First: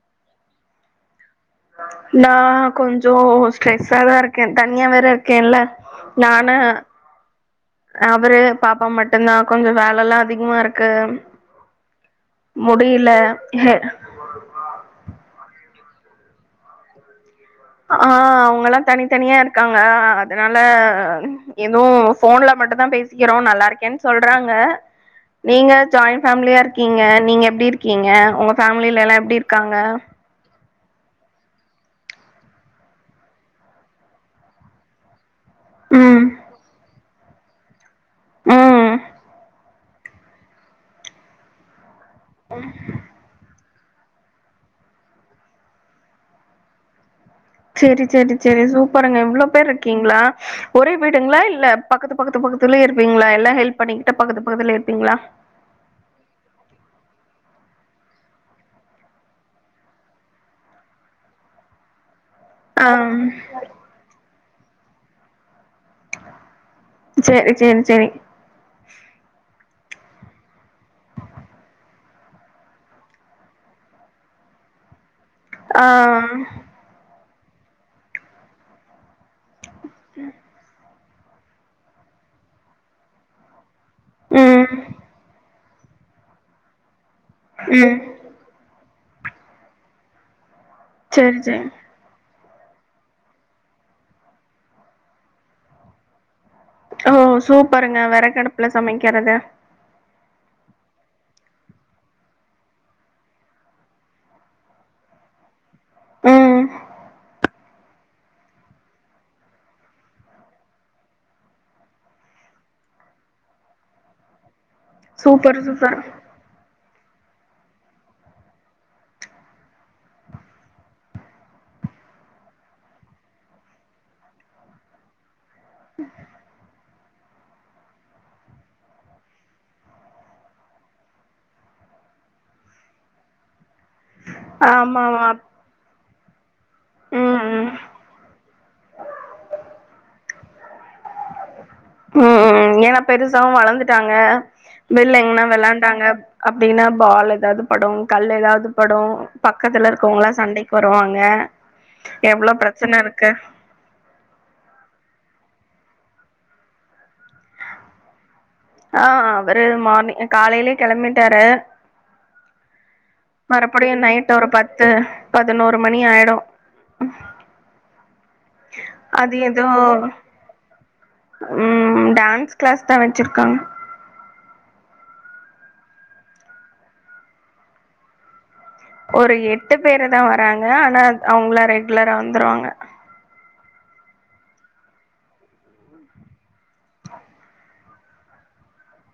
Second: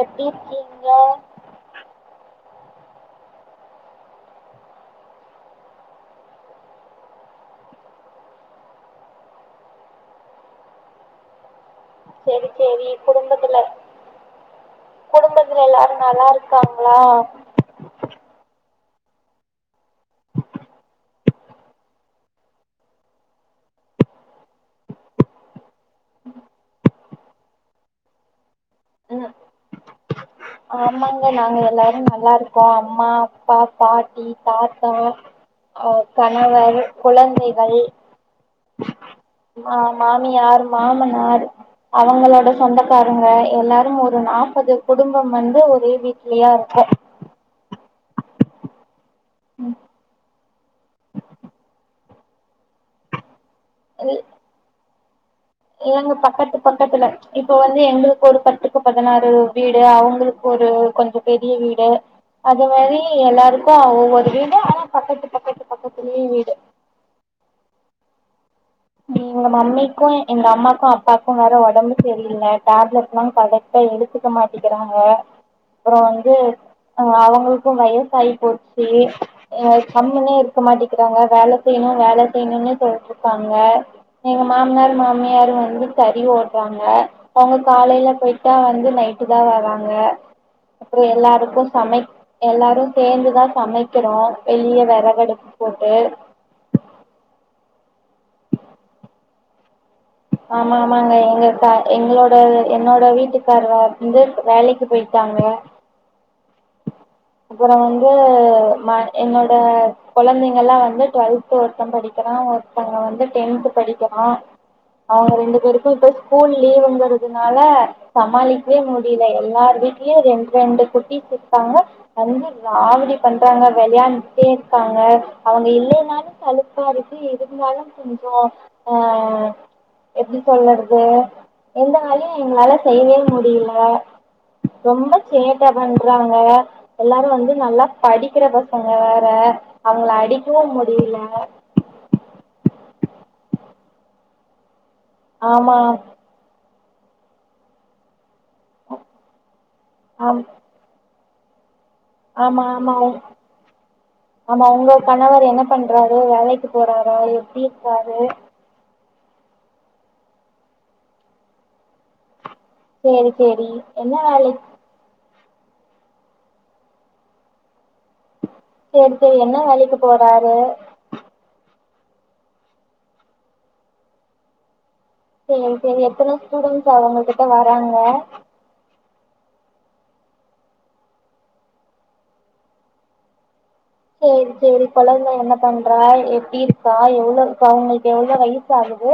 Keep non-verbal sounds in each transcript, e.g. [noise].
எப்டி இருக்கீங்க நான் கொஞ்சோ ஸ்ட்ரெஸ்ஸாதா இருக்கேனன தனியா வேற இருக்கேல்ல நானு அவுரு பாப்பா மட்டுதா கொஞ்சோ வேலல்லா அதிகமாருக்கு செரி செரி குடும்பத்துல குடும்பத்துல எல்லாரும் நல்லா இருக்காங்களா ஆஹ் அவுங்கல்லா தனித்தனியா இருக்காங்க அதனால எதுவு போன்ல மட்டுதா பேசிக்கிறோ நல்லா இருக்கேன்னு சொல்றாங்க நீங்க ஜாயின் ஃபேமிலியா இருக்கீங்க நீங்க எப்டி இருக்கீங்க உங்க ஃபேமிலிலல்லா ம் எப்டி இருக்காங்க ஆமாங்க நாங்க எல்லாரு நல்லா இருக்கோ அம்மா அப்பா பாட்டி தாத்தா அஹ் ம் கணவர் குழந்தைகள் ம் ஆஹ் மாமியார் மாமனார் அவுங்களோட சொந்தக்காரங்க எல்லாரும் ஒரு நாற்பது குடும்பம் வந்து ஒரே வீட்லயா இருக்கோம் செரி செரி செரி சூப் பர்ங்க எவ்ளோ பேர் இருக்கீங்களா ஒரே வீடுங்களா இல்ல பக்கத்து பக்கத்து பக்கத்துல இருப்பீங்கள எல்லா ஹெல்ப் பண்ணிக்கிட்டு பக் பக்கத்துலே இருப் ப்பீங்களா இல்லங்க பக்கத்து பக்கத்துல இப்ப வந்து எங்களுக்கு ஒரு பத்துக்கு பதினாறு வீ வீடு அவுங்களுக்கு ஒரு கொஞ்சோ பெரிய வீடு அது ஆ மாரி எல்லாருக்கு ஒவ்வொரு வீட் [inaudible] அனா பக்கத்து பக்கத்து பக்கத்துலேய வீடு செரி நீ எங்க மம்மிக்கு எங்க அம்மாக்கு அப்பாக்கு வேற ஒடம்பு செரியில்ல டேப்லெட்லாம் கரெக்ட்டா எடுத்துக்க மாட்டிக்கிறாங்க ஆ அப்புறோ வந்து அவுங்க அவுங்களுக்கு வயசாயி போச்சு [unintelligible] கம்னே இருக்க மாட்டிங் இருக்கிறாங்க வேலை செய்யணு வேலை செய்யணுன்னே சொல்ட்ருக்கா ங்க எங்க ம் மாமனார் மாமியாரும் வந்து கறி போட்றாங்க அவுங்க ம் காலையில போயிட்டா வந்து நைட் ட்டு தா வராங்க அப்புறோ சேரி சேரி எல்லாருக்கும் சமை எல்லாரு சேந்துதா சமைக்கிறோ வெளிய வெறகடுப்பு போட்டு ஓ சூப்பருங்க வெறகடுப்புல சமைக்கிறது ஆமா ஆமாங்க எங்க இப்ப எங்களோட என்னோட வீட்டுக்காரு வந்து வேலைக்கு போயிட்டாங்க ம் அப்புறோ வந்து ம என்னோட கொழந்தைங்கள்லா வந்து டுவல்த்து ஒருத்தன் படிக்கிறான் ஒருத்தங்க வந்து டென்த்து படிக்கிறான் அவங்க ரெண்டு சூப்பர் பேருக்கும் சூப்பர் இப்ப ஸ்கூல் லீவுங்க கிறனால சமாளிக்கவே முடில எல்லார் வீட்லியும் ரெண்டு ரெண்டு குட்டீஸ் இருக்காங்க வந்து ராவடி பண்றாங்க வெளையாண்டுட்டே இருக்காங்க அவங்க இல்லேனாலும் சலிப் ப்பா இருக்கு இருந்தாலு கொஞ்சோ ஆ எப்டி சொல்லறது எந்த வேலையு எங்களால செய்வே முடியில ஆமா ரொம்ப ஆமா சேட்ட பண் இருக்காங்க எல்லாரு ம் வந்து ம் நல்லா படிக்கிற ப வேற அவங்கள அடிக்கவு முடியில ம் ஏன்னா பெருசாவு வளந்துட்டாங்க வெள்ல எங்கனா ஆமா வெளாண்டாங்க அப் அப்டின்னா பால் ஏதாவது படும் கல் ஏதாவது வந்து படும் பக்கத்துல இருக்கவங்களாம் ஆம் சண்டைக்கு வருவாங் ங்க ஆமா ஆமா ஆமா உங்க கணவர் என்ன பண்றாரு வேலைக்கி போறாரா எப்டி இருக்காரு ஆ அவரு மார்னிங் காலையிலே கெளம்பிட்டாரு சேரி சேரி மறுபடியும் என்ன நைட்டு் ஒரு வேலைக் பத்து பதினோரு மணி ஆயிடும் சேரி சேரி என்ன வேலைக்கு போறாரு ம் டான்ஸ் கிளாஸ் தா வச்சிருக்காங்க சேரி சேரி எத்தன ஸ்டூடென்ஸ் அவங்கக்கிட்ட வராங்க ஒரு எட்டு பேரு தா வராங்க ஆனா அவங்களா ரெகுலரா வந்துருவாங்க சேரி சேரி கொழந்த என்ன பண்றா எப்டி இருக்கா எவ்ளோ இப்ப அவங்களுக்கு எவ்ளோ வயசு ஆகுது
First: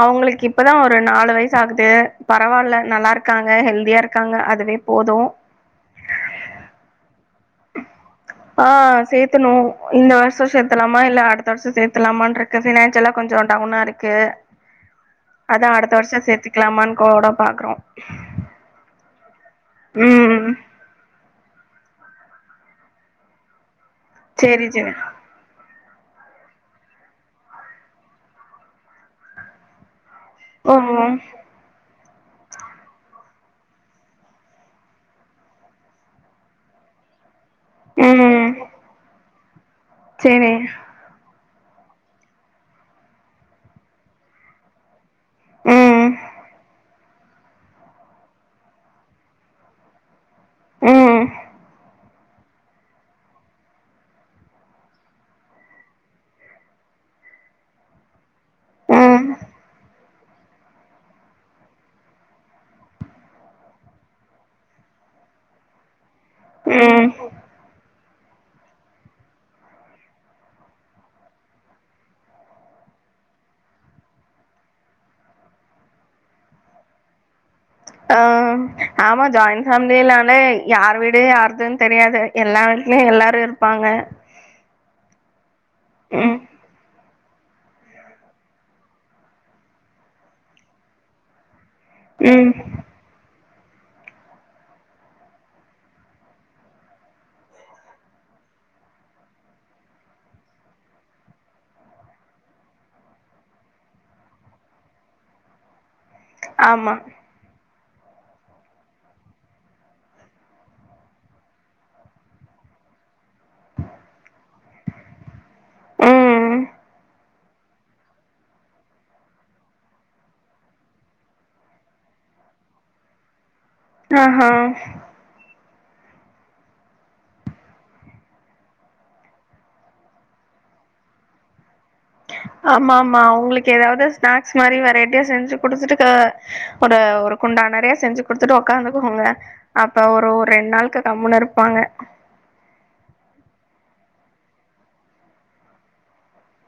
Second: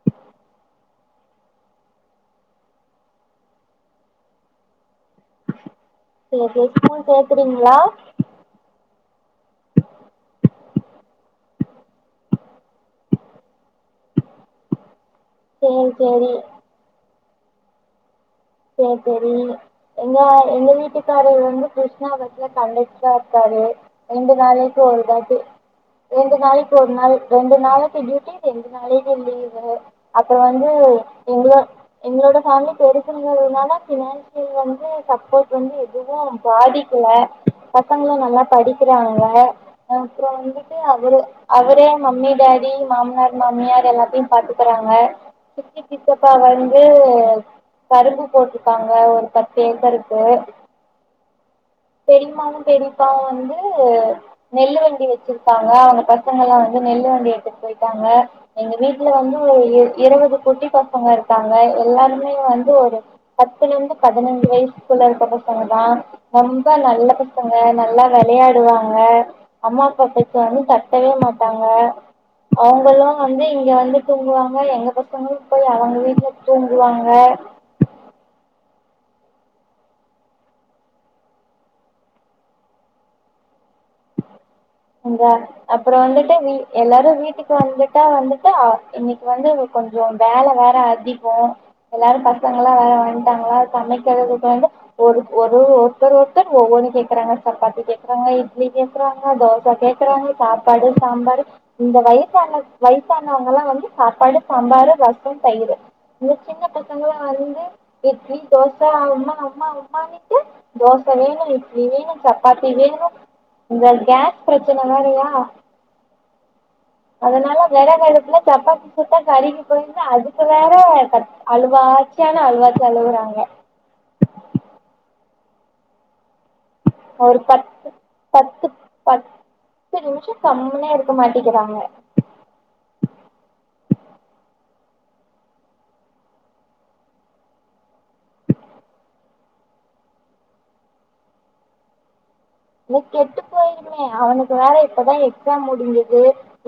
அவங்களுக்கு இப்பதா ஒரு நாலு வயசு ஆகுது பரவால்ல நல்லாருக்காங்க ஹெல்தியா இருக்காங்க அதுவே போதும் சேரி சேரி ஸ்கூல் சேக்குறீங்களா ஆ சேத்தணு இந்த வருஷோ சேத்தலாமா இல்ல அடுத்த வருஷோ சேத்தலாமான்னு இருக்கு ஃபினான்சியலா கொஞ்சோ டவுனா இருக்கு அதான் சேரி அடுத்த வருஷம் சேரி சேர்த்திக்கலாமான் [unintelligible] பாக்குறோம் சரி சரி எங்க எங்க வீட்டுக்கார வந்து கிருஷ்ணா [unintelligible] கண்டக்டரா இருக்காரு ரெண்டு சேரி நாளைக்கு சேரி ஒரு தாட்டி ரெண்டு நாளைக்கு ஒரு நாள் ரெண்டு நாளைக்கு டியூட்டி ரெண்டு நாளைக்கு லீவு் அப்புறம் வந்து ஓ எங்களும் எங்களோட பேமிலி பெருசு ங்கிறதுனால பினான்சியல் வந்து சப்போர்ட் வந்து எதுவும் பாதிக்ல பசங்களும் நல்லா ம் படிக்கிறாங்க அப்புறம் சேரி வந்துட்டு அவரு அவரே மம்மி டாடி மாமனார் மாமியார் எல்லாத்தையும் பாத்துக்கறாங்க சி த்தி ம் சித்தப்பா வந்து [unintelligible] கரும்பு போட்ருக்காங்க ஒரு பத்து ஏக்கருக்கு உஹம் பெரிமாவும் பெரிப்பாவும் வந்து நெல்லு வண்டி வச்சிருக்காங்க அவங்க பசங்கள் எல்லாம் வந்து நெல்லு வண்டி எடுத்துட்டு போயிட்டாங்க எங்க வீட்டுல ம் வந்து ஒரு இருபது குட்டி பசங்க இருக்காங்க எல்லாருமே வந்து ஒரு பத்துல இருந்து பதினைஞ்சு வயசுக்குள்ள இருக்க பசங்க தான் ரொம்ப நல்ல ம் பசங்க நல்லா வெளையாடுவாங்க அம்மா அப்பா பேச்ச வந்து தட்டவே மாட்டாங்க அவங்களும் வந்து இங்க வந்து தூங்குவாங்க எங்க பசங்களும் போய் அவங்க வீட்டுல தூங்குவாங்க ஆஹ் ஆமா ஜாயின்் ஃபேமிலினாலே யார் வீடு யார்துன்னு தெரியாது எல்லா வீட்லயும் எல்லாரும் இருப்பாங்க அங்க அப்புறம் ம் வந்துட்டு எல்லாரும் வீட்டு இக்கு வந்துட்டா வந்துட்டா இன்னைக்கு வந்து இ கொஞ்ச வேலை வேற அதிக எல்லாரும் ம் பசங்களலாம் வேற வந்ட்டாங்களா சமைக்கறதுக்கு வந்து ஒரு ஒரு ஒருத்தர் ஒருத்தர் ஒவ்வொனு கே்கறாங்க சப்பாத்தி கேக்றாங்க இட்லி கேக் கேக்குறாங்க தோசை கேக்குறவங்க சாப்பாடு சாம்பார் இந்த வயசான வயசானவங்கல்லாம் வந்து சாப்பாடு சாம்பார் ரசம் தயிர் இந்த சின்ன ஆமா பசங்களா வந்து இட்லி தோசை அம்மா அம்மா அம்மானுட்டு தோசை வேணும் இட்லி வேணும் சப்பாத்தி வேணும் இந்த கேஸ் பிரச்சனை வேறயா உஹம் அதனால வெறகடுப்புல சப்பாத்தி சுட்டா கருகி போய்ருது அதுக்கு வேற கத் அழுவாச்சியான அழுவாச்சி அழுவுறாங்க ஆஹ் ஹ ஒரு பத்து பத்து பத்து நிமிஷம் கம்மியா இருக்க மாட்டிக்கிறாங்க ஆமா ஆமா உங்களுக்கு ஏதாவது ஸ்நாக்ஸ் மாதிரி வெரைட்டியா செஞ்சு குடுத்துட்டு ஒரு ஒரு குண்டா நிறையா செஞ்சு குடுத்துட்டு உக்காந்துக்கோங்க அப்ப ஒரு ரெண்டு நாளுக்கு கம்முன்னு இருப்பாங்க இல்ல கெட்டு போயிருமே அவனுக்கு வேற இப்பதான் எக்ஸாம் முடிஞ்சுது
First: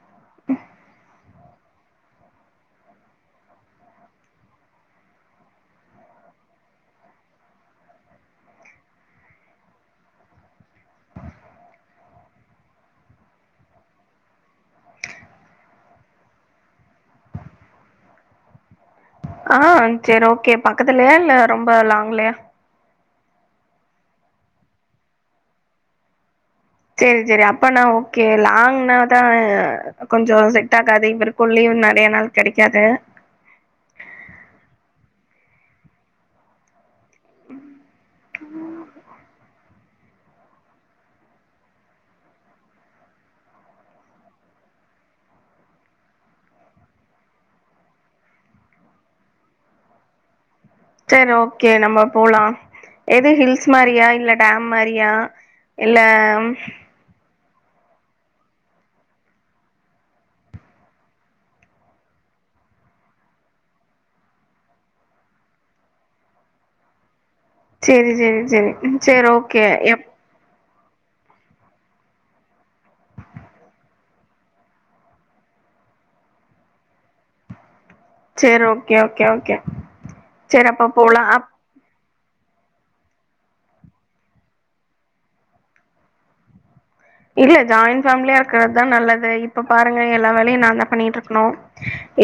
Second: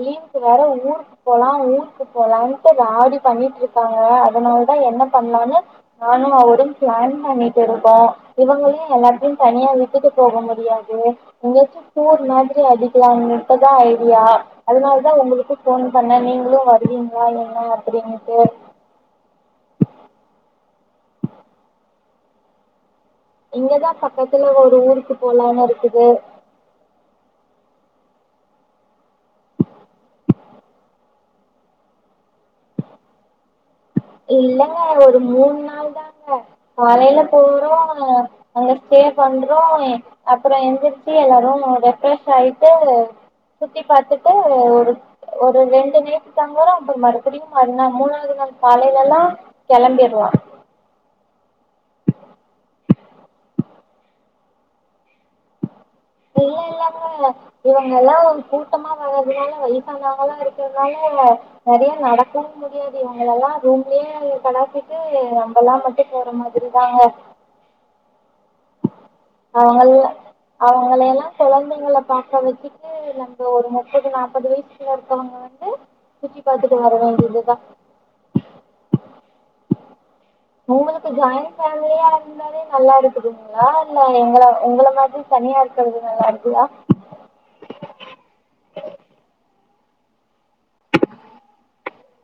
லீவுக்கு வேற ஊருக்கு போலா ஊருக்கு போலான்ட்டு ராவடி பண்ணிட்ருக்காங்க அதனால தா என்ன பண்ணலான்னு நானு அவரு பிளான் பண்ணிட்டிருக்கோ இவங்களயு எல்லாத்தயு தனியா விட்டுட்டு போக முடியா து எங்காச்சு டூர் மாதிரி அடிக்கலானு இப்ப தா ஐடியா அதனால தா உங்களுக்கு ஃபோன் பண்ணே நீங்களு வருவீங்களா என்ன அப்படினுட்டு ஆஹ் செரி ஓகே பக்கத்துலயா இல்ல ரொம்ப லாங்லயா இங்கதா பக்கத்துல ஒரு ஊருக்கு போலான்னுருக்குது சேரி சேரி அப்பன்னா ஓகே லாங்னாதா கொஞ்சோ செட் ஆகாது இவருக்கு லீவ் நறைய நாள் கெடைக்காது இல்லைங்க ஒரு மூன் நாள் தாங்க காலைல போறோ அங்க ஸ்டே பண்றோ அப்பறோ எந்திரிச்சு எல்லாரு ரெஃப்ரஷ் ஆயிட்டு சுத்தி பாத்துட்டு ஒரு ஒரு ரெண்டு நைட்டு தங்கறோ அப்பறோ மறுபடியு மறுநாள் மூணாவது நாள் காலைலெல்லா கெளம்பிடுவோ சரி ஓகே நம்ம போலா எது ஹில்ஸ் மாரியா இல்ல டேம் மாரியா இல்ல இவங்க எல்லா கூட்டமா வரதுனால வயசானாவங்கல்லா இருக்கறத்னால நெறைய நடக்கவு முடியாது இவங்களெல்லா ரூம்லயே கடாசிட்டு நம்மெல்லா மட்டு போற மாதிரிதாங்க செரி செரி செரி சேர் ஓகே எப் அவங்கள எல்லா கொழந்தைங்கள பாக்க வெச்சுட்டு நம்ம ஒரு முப்பது நாப்பது வயசுக்குள்ள இருக்கவங்க வந்து சுத்தி பாத்துட்டு வர வேண்டியதுதா சேரி ஓகே ஓ கே ஓகே சேரி அப்ப உங்களுக்கு போலா அப் ஜாயிண்ட் ஃபேமிலியா இருந்தாலே நல்லா இருக்குதுங்களா இல்ல எங்கள உங்கள மாதிரி தனியா இருக்கறது நல்லா இருக்குதா இல்ல ஜாயிண்ட் ஃபேமிலியா இருக்கர்றதா நல்லது இப்ப பாருங்க எல்லா வேலயு நா தா பண்ணிட்ருக்கணு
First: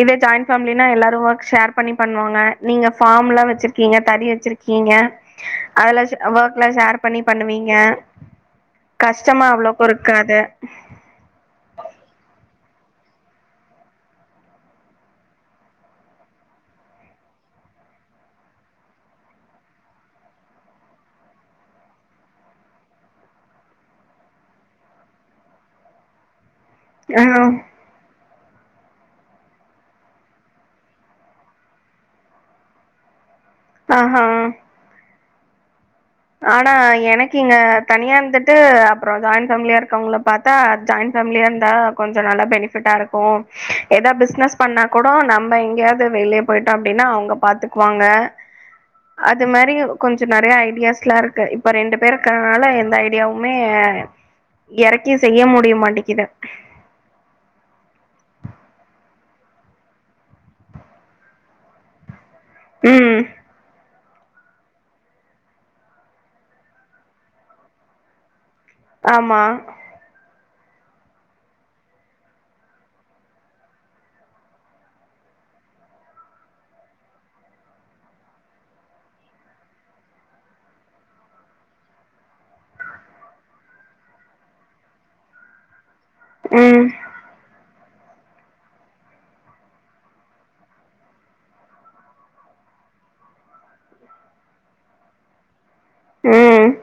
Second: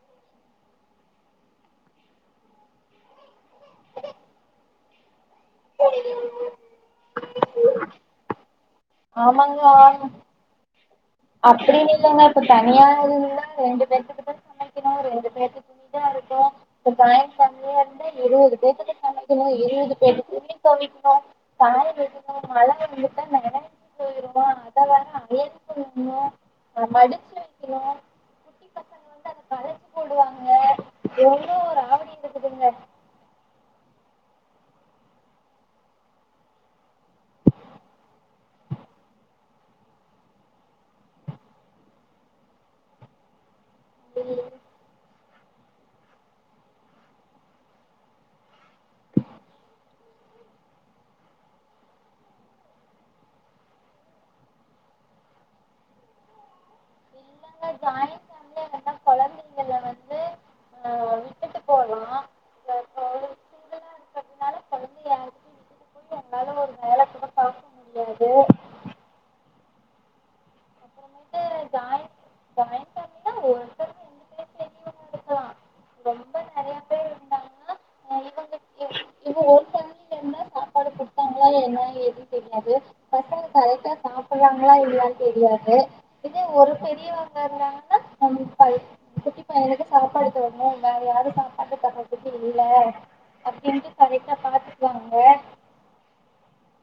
இதே ஜாயிண்ட் ஃபேம்லின்னா எல்லாரு ஒர்க் ஷேர் பண்ணி பண்ணுவாங்க நீங்க ஃபார்ம்ல்லா வெச்சிருக்கீங்க தறி வெச்சிருக்கீங்க அதெல்லா ஷு அ, ஒர்க் எல்லா ஷேர் பண்ணி பண்ணுவீங்க கஷ்டமா அவ்ளோ ஒரு கத அப்டின்னில்லைங்க இப்ப தனியா இருந்தா ரெண்டு பேத்துக்கு தா சமைக்கணு ரெண்டு பேத்து துணி தா இருக்கு இப்ப ஜாயின் ஃபேமிலியா இருந்தா இருபது பேத்துக்கு சமைக்கணு இருபது பேத்து துணி தொவைக்கணு காய வெக்கணு மழ வந்துட்டா நனஞ்சு போய்ரு அத வேற அயன் சொல்லுங்கோ அத மடிச்சு ஆ வெக்கணு [unintelligible] பசங்க வந்து அத கலச்சு போடுவாங்க எவ்ளோ ஒரு ராவடி இருக்குதுங்க ஆஹ் ஆஹ் ஆனா எனக்கு இங்க தனியா இருந்துட்டு அப்பறோ ஜாயின் ஃபேமிலியா இருக்கவங்கள பாத்தா ஜாயிண் ஃபேமிலியா இருந்தா கொஞ்ச நல்லா பெனிஃபிட்டா இருக்கு ஏதா பிஸ்னஸ் பண்ணா கூ ட நம்ம எங்கயாவ்து வெளிய போயிட்டோ அப்டின்னா அவங்க பாத்துக்குவாங்க அது மாரி கொஞ்ச நெறையா ஐடியாஸ் லா இருக்கு இப்ப ரெண்டு பேர் இருக்கறனால எந்த ஐடியாவுமே எறக்கி செய்ய முடிய மாட்டிக்குது [unintelligible] ஜாய்ன் கொழந்தைங்கள வந்து கலா உம் ஆமா இருக்கறாங்களா இல்லயான் தெரியாது இதே ஒரு ம் பெரியவங்க இருந்தாங் ம்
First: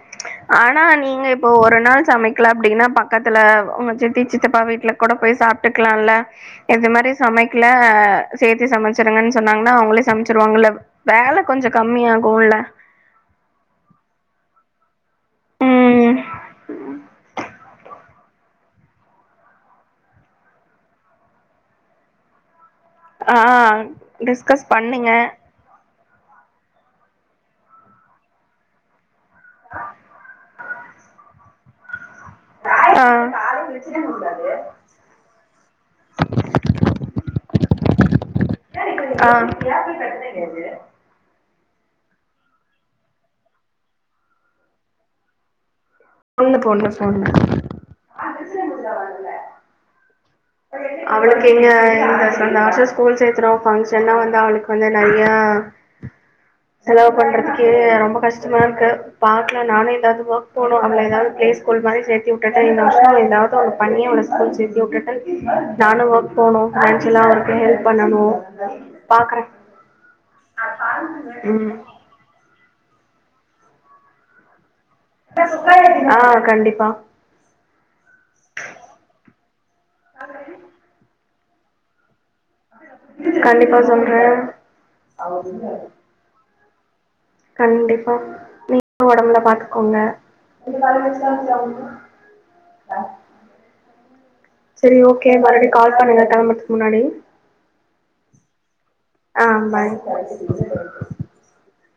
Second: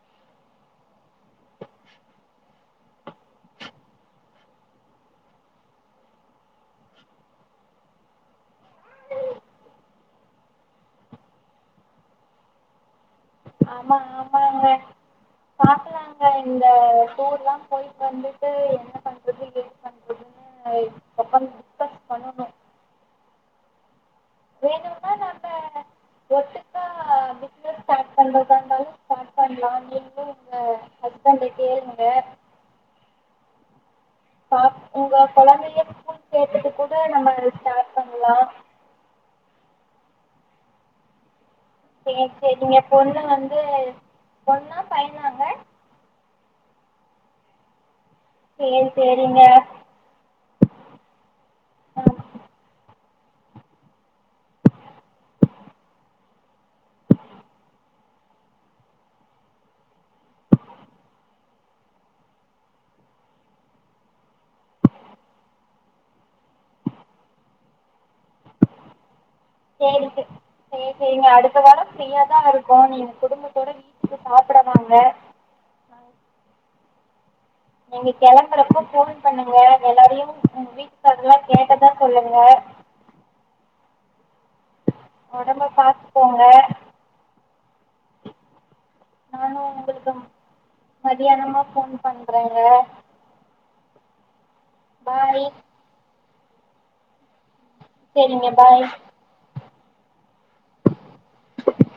ஆனா நீங்க இப்போ ஒரு நாள் சமைக்குல அப்டின்னா பக்கத்துல உங்க சித்தி சித்தப்பா வீட்ல கூட போய் சாப்ட்டுக்குலால்ல இது மாரி சமைக்குல சேத்தே சமச்சிருங்கன் சொன்னாங்கன்னா அவங்களே சமச்சிருவாங்கல்ல வேல கொஞ்சம் கம்மியாகுல்ல ம் ஆ ஆ டிஸ்கஸ் பண்ணுங்க ஆ ஆ என் பொண்ணு வந்து பொண்ணு பொண்ணு ஃபோன் இங்க வர்ல அவளுக்கு இங்க இந்த ச இந்த வருஷம் ஸ்கூல் சேத்தருவோம் ஃபங்க்ஷன்ல்லா வந்தா அவளுக்கு வந்து நறையா செலவு பண்றதுக்கே ரொம்ப கஷ்டமா இருக்கு பாக்குலா நானு எதாவது வொக் போணு அவள எதாவது ப்பிளே ஸ்கூல் மாரி சேத்தி உட்டுட்டு இந்த வருஷம் ஏதாவது ஒன்னு பண்ணி அவள ஸ்கூல் சேத்தி உட்டுட்டு நானும் வர்க் போனும் ஃபினான்சியலா அவருக்கும் ஹெல்ப் பண்ணனும் பாக்குறே சேரிங் சி சேரி சேரிங்க அடுத்த ம் வாரம் ஃப்ரீயாதா இருப் கோ நீங்க குடும்பத்தோட வீட்டுக்கு சாப்புடவாங்க ஆ கண்டிப்பா நீங்க கெளம்புறப்போ ஃபோன் பண்ணுங்க எல்லாறையும் ம் வீட்லல்லா கேட்டதா சொல்லுங்க கண்டிப்பா சொல்றே ஒடம்ப பாத்துக்கோங்க கண்டிப்பா நீங் [unintelligible] ஒடம்புலா பாத்துக்கோங்க மதியானமா ஃபோன் பண்றங்க சேரி ஓகே மறுப்டி கால் பண்ணுங்க கெளம்புற்த்துக்கு முன்னாடி சேரிங்க பாய் ஆ [unintelligible]